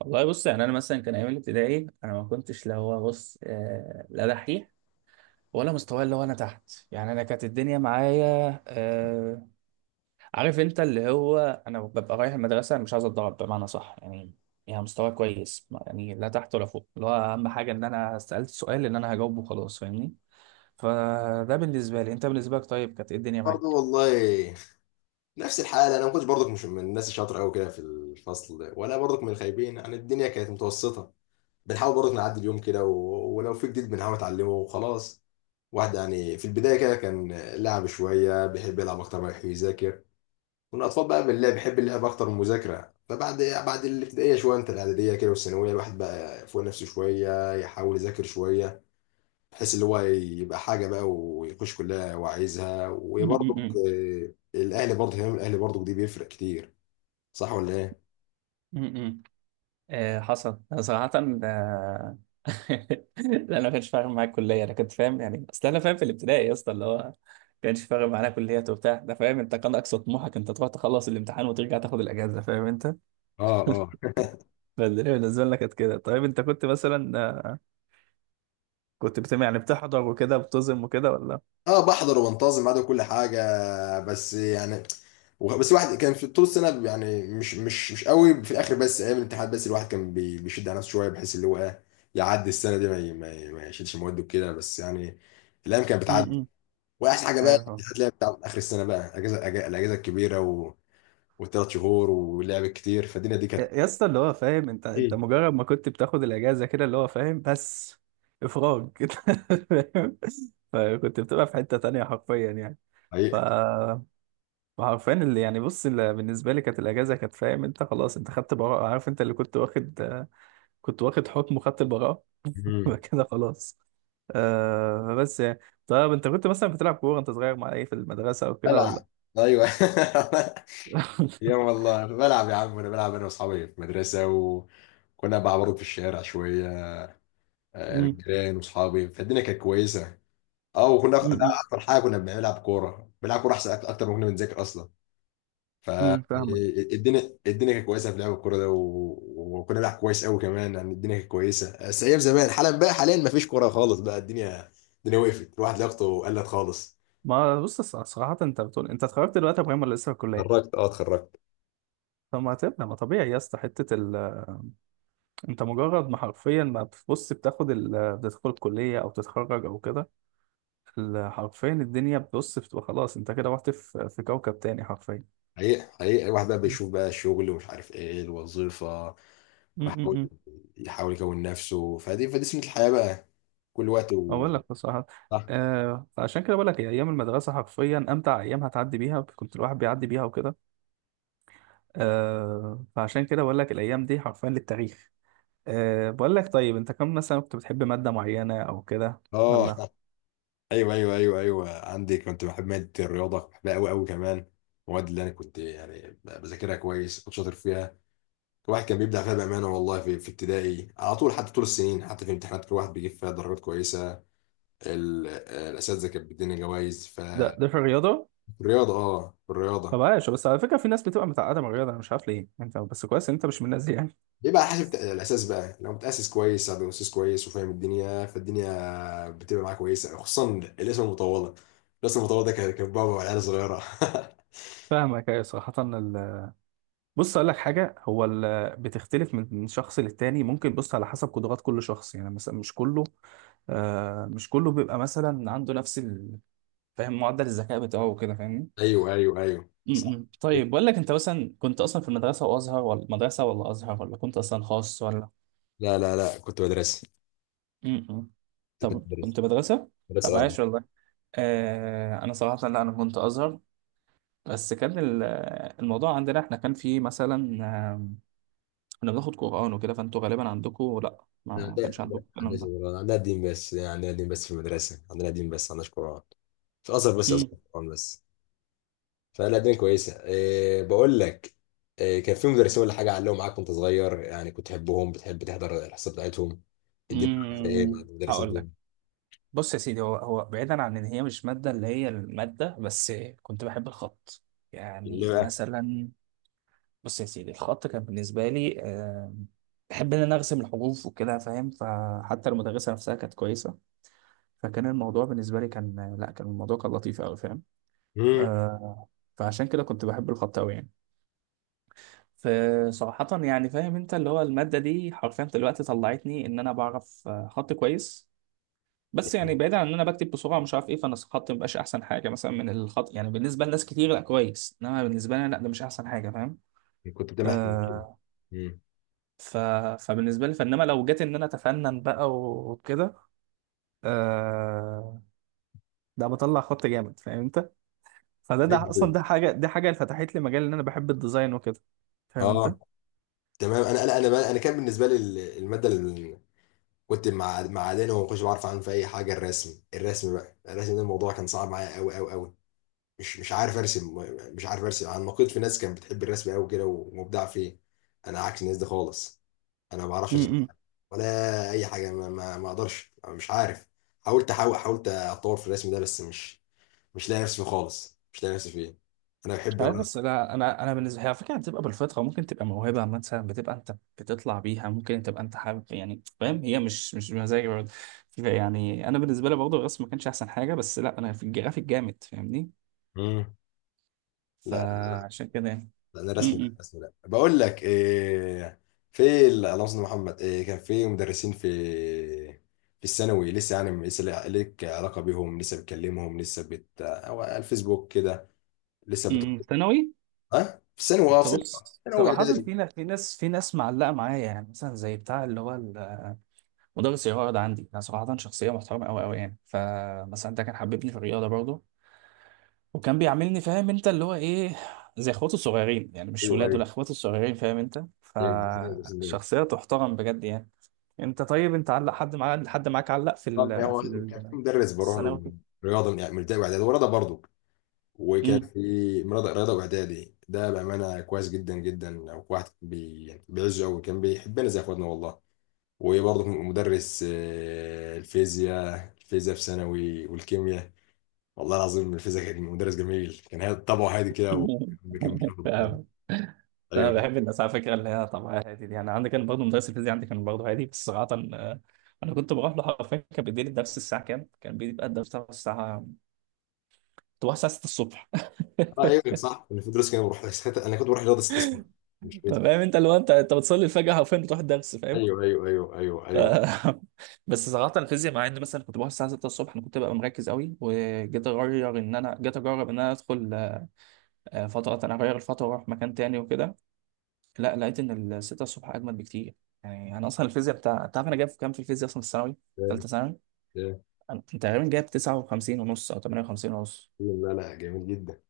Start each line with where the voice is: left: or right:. right: والله بص يعني انا مثلا كان ايام الابتدائي انا ما كنتش، لا هو بص، لا دحيح ولا مستواي، اللي هو انا تحت. يعني انا كانت الدنيا معايا، عارف انت، اللي هو انا ببقى رايح المدرسه أنا مش عايز اتضرب، بمعنى صح يعني. يعني مستواي كويس، يعني لا تحت ولا فوق، اللي هو اهم حاجه ان انا سالت سؤال ان انا هجاوبه خلاص، فاهمني. فده بالنسبه لي، انت بالنسبه لك طيب كانت ايه الدنيا
left: برضه
right: معاك؟
left: والله. نفس الحالة، أنا ما كنتش برضك مش من الناس الشاطرة أوي كده في الفصل ولا برضك من الخايبين، يعني الدنيا كانت متوسطة. بنحاول برضك نعدي اليوم كده، و... ولو في جديد بنحاول نتعلمه وخلاص. واحد يعني في البداية كده كان لعب شوية، بيحب يلعب أكتر ما يحب يذاكر. والأطفال بقى من اللي بيحب اللعب أكتر من المذاكرة. فبعد الابتدائية شوية، أنت الإعدادية كده والثانوية، الواحد بقى فوق نفسه شوية يحاول يذاكر شوية، بحيث اللي هو يبقى حاجه بقى ويخش كلها وعايزها.
right: م-
left: وبرضك
right: م-
left: الاهلي، برضه اهتمام الاهلي برضه دي بيفرق كتير. صح ولا ايه؟
right: م. م. آه، حصل. أنا صراحه آه، لا انا ما كانش فارق معايا الكليه، انا كنت فاهم يعني. اصل انا فاهم في الابتدائي يا اسطى، اللي هو ما كانش فارق معانا كليات وبتاع ده، فاهم انت. كان اقصى طموحك انت تروح تخلص الامتحان وترجع تاخد الاجازه، فاهم انت.
left: اه اه.
right: فالدنيا بالنسبه لنا كانت كده. طيب انت كنت مثلا كنت يعني بتحضر وكده بتظلم وكده، ولا؟
left: اه بحضر وبنتظم بعد كل حاجه، بس يعني بس واحد كان في طول السنه، يعني مش قوي في الاخر، بس ايام الامتحانات بس الواحد كان بيشد على نفسه شويه، بحيث اللي هو ايه، يعدي السنه دي، ما يشيلش مواد وكده. بس يعني الايام كانت بتعدي.
right: امم
left: واحسن حاجه بقى
right: ايوه فاهم.
left: الامتحانات اللي هي بتاع اخر السنه، بقى اجازه، الاجازه الكبيره وثلاث شهور ولعب كتير. فالدنيا دي
right: يا
left: كانت
right: يا اسطى، اللي هو فاهم انت، انت
left: ايه،
right: مجرد ما كنت بتاخد الاجازه كده، اللي هو فاهم، بس افراج كده، فاهم. فكنت بتبقى في حته تانية حرفيا يعني. ف
left: حقيقة.
right: وعارفين اللي يعني، بص، اللي بالنسبه لي كانت الاجازه، كانت فاهم انت، خلاص انت خدت براءه، عارف انت، اللي كنت واخد كنت واخد حكم وخدت البراءه.
left: مم.
right: كده خلاص. آه بس يعني. طب انت كنت مثلا بتلعب كوره انت صغير مع ايه في المدرسه او كده، ولا؟
left: بلعب. ايوه. يا والله بلعب يا عم. انا بلعب انا واصحابي في المدرسه، وكنا بعبرط في الشارع شويه انا
right: امم
left: وجيران واصحابي، فالدنيا كانت كويسه. اه وكنا ده،
right: امم
left: اكتر حاجه كنا بنلعب كوره. بنلعب كوره احسن اكتر ما كنا بنذاكر اصلا.
right: فاهمك.
left: فالدنيا كانت كويسه في لعب الكوره ده. و... وكنا بنلعب كويس قوي كمان، يعني الدنيا كانت كويسه. بس ايام زمان، حالا بقى حاليا ما فيش كوره خالص، بقى الدنيا وقفت، الواحد لياقته قلت خالص.
right: ما بص، صراحة انت بتقول انت اتخرجت دلوقتي يا ابراهيم، ولا لسه في الكلية؟
left: اتخرجت، اه اتخرجت.
right: طب ما هتبقى، ما طبيعي يا اسطى، انت مجرد ما حرفيا ما بتبص، بتاخد بتدخل الكلية او تتخرج او كده، حرفيا الدنيا بتبص بتبقى خلاص، انت كده رحت في كوكب تاني حرفيا.
left: حقيقي الواحد بقى
right: م-
left: بيشوف بقى الشغل، ومش عارف ايه الوظيفه، ويحاول
right: م.
left: يكون نفسه. فدي سنه الحياه بقى، كل وقت. و...
right: اقول لك بصراحه،
left: صح.
right: آه، عشان كده بقول لك هي ايام المدرسه حرفيا امتع ايام هتعدي بيها، كنت الواحد بيعدي بيها وكده. آه، فعشان كده بقول لك الايام دي حرفيا للتاريخ. آه، بقول لك، طيب انت كم مثلا كنت بتحب ماده معينه او كده،
left: اه.
right: ولا؟
left: ايوه ايوه ايوه ايوه، عندي كنت بحب ماده الرياضه، بحبها قوي قوي كمان. المواد اللي انا كنت يعني بذاكرها كويس كنت شاطر فيها، الواحد كان بيبدع فيها بأمانة والله. في ابتدائي على طول، حتى طول السنين، حتى في امتحانات كل واحد بيجيب فيها درجات كويسة. الأساتذة كانت بتدينا جوائز في
right: ده ده في الرياضه؟
left: الرياضة، اه في
right: طب
left: الرياضة.
right: عايش. بس على فكره، في ناس بتبقى متعقده من الرياضه، انا مش عارف ليه، انت بس كويس ان انت مش من الناس دي يعني.
left: يبقى حسب الأساس بقى، لو متأسس كويس أو أساس كويس وفاهم الدنيا، فالدنيا بتبقى معاك كويسة، خصوصا الاسم المطولة. الاسم المطولة ده كان بابا والعيال صغيرة.
right: فاهمك، ايوه صراحه. بص، اقول لك حاجه، هو بتختلف من شخص للتاني، ممكن بص على حسب قدرات كل شخص. يعني مثلا مش كله، آه مش كله بيبقى مثلا عنده نفس فاهم، معدل الذكاء بتاعه وكده، فاهمني.
left: أيوه أيوه أيوه صح.
right: م. طيب بقول لك، انت مثلا كنت اصلا في المدرسه وازهر ولا مدرسه ولا ازهر، ولا كنت اصلا خاص ولا؟
left: لا كنت مدرسي.
right: م. طب
left: كنت مدرسي،
right: كنت مدرسه. طب
left: مدرسة اه.
right: عايش والله. آه، انا صراحه لا، انا كنت ازهر، بس كان الموضوع عندنا احنا كان فيه مثلا، كنا بناخد قرآن وكده، فانتوا غالبا عندكم لا، ما كانش
left: لا ما
right: عندكم الكلام
left: عندناش
right: ده.
left: قرآن، عندنا دين بس. يعني عندنا دين بس في المدرسة، عندنا دين بس ما عندناش قرآن. في الأزهر بس
right: مم.
left: أزهر، قرآن بس. فلا دين كويسة. إيه بقول لك، إيه كان في مدرسين ولا حاجة علقوا معاك وأنت صغير، يعني كنت تحبهم، بتحب تحضر الحصة بتاعتهم، الدين معاك في إيه مع
right: مم.
left: المدرسين
right: هقول لك،
left: دول؟
right: بص يا سيدي، هو هو بعيدا عن ان هي مش ماده، اللي هي الماده بس، كنت بحب الخط. يعني
left: ليه بقى؟
right: مثلا، بص يا سيدي، الخط كان بالنسبه لي بحب ان انا ارسم الحروف وكده، فاهم، فحتى المدرسه نفسها كانت كويسه، فكان الموضوع بالنسبه لي كان، لا كان الموضوع كان لطيف قوي، فاهم.
left: مم.
right: آه، فعشان كده كنت بحب الخط قوي يعني. فصراحة يعني، فاهم انت، اللي هو المادة دي حرفيا دلوقتي طلعتني ان انا بعرف خط كويس. بس يعني بعيدا عن ان انا بكتب بسرعة مش عارف ايه، فانا الخط مبقاش احسن حاجة مثلا، من الخط يعني بالنسبة لناس كتير، لا كويس، انما بالنسبة لي لا، ده مش احسن حاجة، فاهم.
left: كنت بتعمل أحسن من كده.
right: آه.
left: مم.
right: ف... فبالنسبة لي، فانما لو جيت ان انا اتفنن بقى وكده، آه، ده بطلع خط جامد، فاهم انت. فده اصلا،
left: أيوة.
right: ده حاجة دي حاجة اللي فتحت لي مجال ان انا بحب الديزاين وكده، فاهم انت.
left: اه. تمام. انا كان بالنسبه لي الماده اللي كنت مع معادن، وما كنتش بعرف عنها في اي حاجه. الرسم، الرسم بقى الرسم ده، الموضوع كان صعب معايا قوي قوي قوي. مش عارف ارسم. مش عارف ارسم. انا نقيت في ناس كانت بتحب الرسم قوي كده ومبدع فيه، انا عكس الناس دي خالص. انا ما بعرفش ارسم ولا اي حاجه. ما اقدرش، مش عارف. حاولت اتطور في الرسم ده، بس مش مش لاقي نفسي فيه خالص، مش لاقي نفسي فيه. انا
right: مش
left: بحب
right: عارف، بس انا بالنسبه، هي على فكره هتبقى بالفطره، ممكن تبقى موهبه مثلا بتبقى انت بتطلع بيها، ممكن تبقى انت حابب يعني، فاهم، هي مش مزاجي برضه. يعني انا بالنسبه لي برضه الرسم ما كانش احسن حاجه، بس لا انا في الجرافيك جامد، فاهمني.
left: مم. لا
right: فعشان كده يعني.
left: انا رسمي، لا
right: م-
left: رسمي. لا بقول لك إيه، اللهم صل على محمد. إيه كان في مدرسين في في الثانوي لسه يعني، لسه ليك علاقه بيهم، لسه بتكلمهم، لسه بت او على الفيسبوك كده، لسه بت.
right: ثانوي.
left: اه في الثانوي، اه
right: انت
left: في ثانوي.
right: بص
left: ثانوي
right: صراحه،
left: اعدادي.
right: في ناس في ناس معلقه معايا، يعني مثلا زي بتاع اللي هو مدرس الرياضه عندي، انا صراحه شخصيه محترمه قوي قوي يعني، فمثلا ده كان حببني في الرياضه برضه، وكان بيعاملني، فاهم انت اللي هو ايه، زي اخواته الصغيرين يعني، مش
left: ايوه
right: ولاده لا
left: ايوه
right: اخواته الصغيرين، فاهم انت،
left: ايوه في المدرسين دول.
right: فشخصية تحترم بجد يعني. انت طيب، انت علق حد معاك، حد معاك علق في
left: طب هو كان في مدرس بروح له
right: الثانوي
left: من
right: كده؟
left: رياضه، من يعني من ابتدائي واعدادي، ورياضه برضه. وكان
right: امم
left: في رياضه واعدادي، ده بامانه كويس جدا جدا، واحد يعني بيعزه قوي، كان بيحبنا زي اخواتنا والله. وبرضه كنت مدرس الفيزياء. الفيزياء في ثانوي والكيمياء، والله العظيم الفيزياء كان مدرس جميل، كان هادي طبعه هادي كده، وما كان بياخد ضغط.
right: فاهم. انا
left: ايوه.
right: بحب الناس على فكره، اللي هي طبعا هادي دي، يعني عندي كان برضه مدرس الفيزياء عندي كان برضه هادي بس صراحه، آه، انا كنت بروح له حرفيا، كان بيديني الدرس الساعه كام؟ كان بيبقى الدرس بتاعه الساعه، تروح الساعه 6 الصبح.
left: اه ايوه صح. انا في دروس كده بروح ساعتها، انا كنت بروح رياضه استصناع، مش
right: فاهم
left: فيزياء.
right: انت اللي هو، انت بتصلي الفجر حرفيا بتروح الدرس.
left: ايوه ايوه ايوه ايوه
right: ف-
left: ايوه.
right: بس صراحة الفيزياء، مع ان مثلا كنت بروح الساعة 6 الصبح، انا كنت ببقى مركز قوي، وجيت اغير، ان انا جيت اجرب ان انا ادخل فترة، انا اغير الفترة واروح مكان تاني وكده، لا لقيت ان ال 6 الصبح اجمل بكتير. يعني انا اصلا الفيزياء بتاع، انت عارف انا جايب كام في الفيزياء اصلا في الثانوي،
left: آه،
right: ثالثة ثانوي؟
left: آه.
right: انا كنت تقريبا جايب 59 ونص او 58 ونص.
left: لا لا، جميل جدا.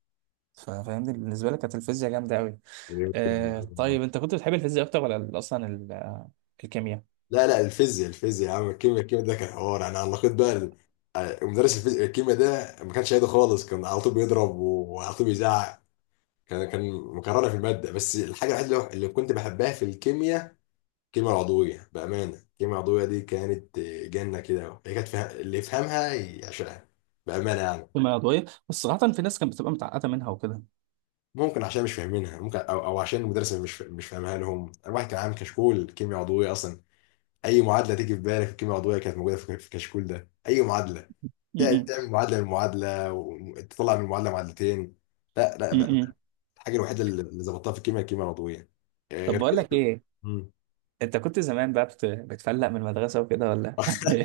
right: فاهمني بالنسبة لي كانت الفيزياء جامدة قوي.
left: جميل جدا
right: آه،
left: والله.
right: طيب انت كنت بتحب الفيزياء اكتر ولا اصلا الكيمياء؟
left: لا لا، الفيزياء الفيزياء يا عم. الكيمياء، الكيمياء ده كان حوار، انا علقت بقى مدرس الفيزياء. الكيمياء ده ما كانش هادي خالص، كان على طول بيضرب وعلى طول بيزعق، كان مكررة في المادة. بس الحاجة الوحيدة اللي كنت بحبها في الكيمياء، الكيمياء العضوية بأمانة. الكيمياء العضوية دي كانت جنة كده، هي كانت فيها، اللي يفهمها يعشقها بأمانة يعني.
right: الكيمياء العضوية، بس صراحة في ناس كانت بتبقى متعقدة منها وكده.
left: ممكن عشان مش فاهمينها، ممكن أو, أو عشان المدرس مش مش فاهمها لهم. الواحد كان عامل كشكول كيمياء عضوية أصلا، أي معادلة تيجي في بالك في الكيمياء العضوية كانت موجودة في الكشكول ده، أي معادلة،
right: م-
left: تعمل معادلة من معادلة، وتطلع من معادلة معادلتين. لا لا
right: م-
left: بقى.
right: م-
left: الحاجة الوحيدة اللي ظبطتها في الكيمياء، الكيمياء العضوية،
right: طب
left: غير
right: بقول
left: كده
right: لك ايه، انت كنت زمان بقى بتفلق من المدرسه وكده، ولا؟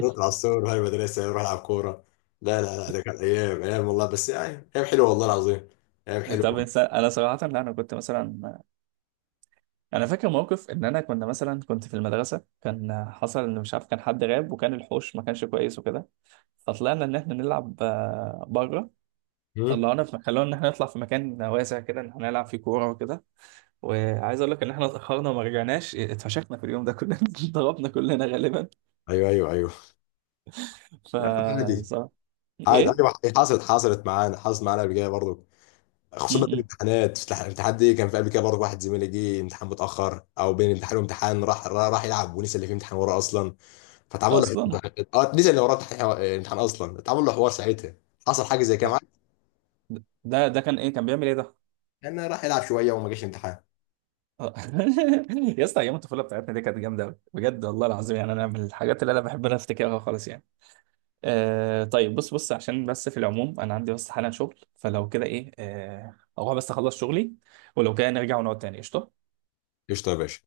left: نطلع الصور وهاي المدرسة نروح نلعب كورة. لا ده كانت أيام، أيام والله، بس يعني أيام حلوة والله العظيم، أيام
right: طب
left: حلوة.
right: انسان، انا صراحه لا، انا كنت مثلا، انا فاكر موقف ان انا، كنا مثلا كنت في المدرسه، كان حصل ان مش عارف، كان حد غاب وكان الحوش ما كانش كويس وكده، فطلعنا ان احنا نلعب بره،
left: مم.
right: طلعونا في، خلونا ان احنا نطلع في مكان واسع كده ان احنا نلعب فيه كوره وكده، وعايز اقول لك ان احنا اتاخرنا وما رجعناش، اتفشخنا في اليوم ده كلنا. ضربنا كلنا غالبا.
left: أيوه أيوه أيوه،
right: ف
left: يعني عادي.
right: صراحة-
left: عادي
right: ايه.
left: أيوه، حصلت، حصلت معانا قبل كده برضه.
right: م-
left: خصوصا في
right: م.
left: الامتحانات، في الامتحان دي، كان في قبل كده برضه واحد زميلي جه امتحان متأخر، أو بين امتحان وامتحان راح راح يلعب، ونسي اللي فيه امتحان وراه أصلا. فتعمل له
right: اصلا.
left: حوار، اه نسي اللي وراه امتحان، امتحان أصلا، اتعمل له حوار ساعتها، حصل حاجة زي كده معاه.
right: ده كان ايه، كان بيعمل ايه ده؟
left: كان راح يلعب شوية وما جاش امتحان.
right: آه. يا اسطى، ايام الطفوله بتاعتنا دي كانت جامده أوي، بجد والله العظيم. يعني انا من الحاجات اللي انا بحب انا افتكرها خالص يعني. آه، طيب بص بص، عشان بس في العموم انا عندي بس حالا شغل، فلو كده ايه، آه اروح بس اخلص شغلي، ولو كده نرجع ونقعد تاني، قشطه.
left: قشطة يا باشا.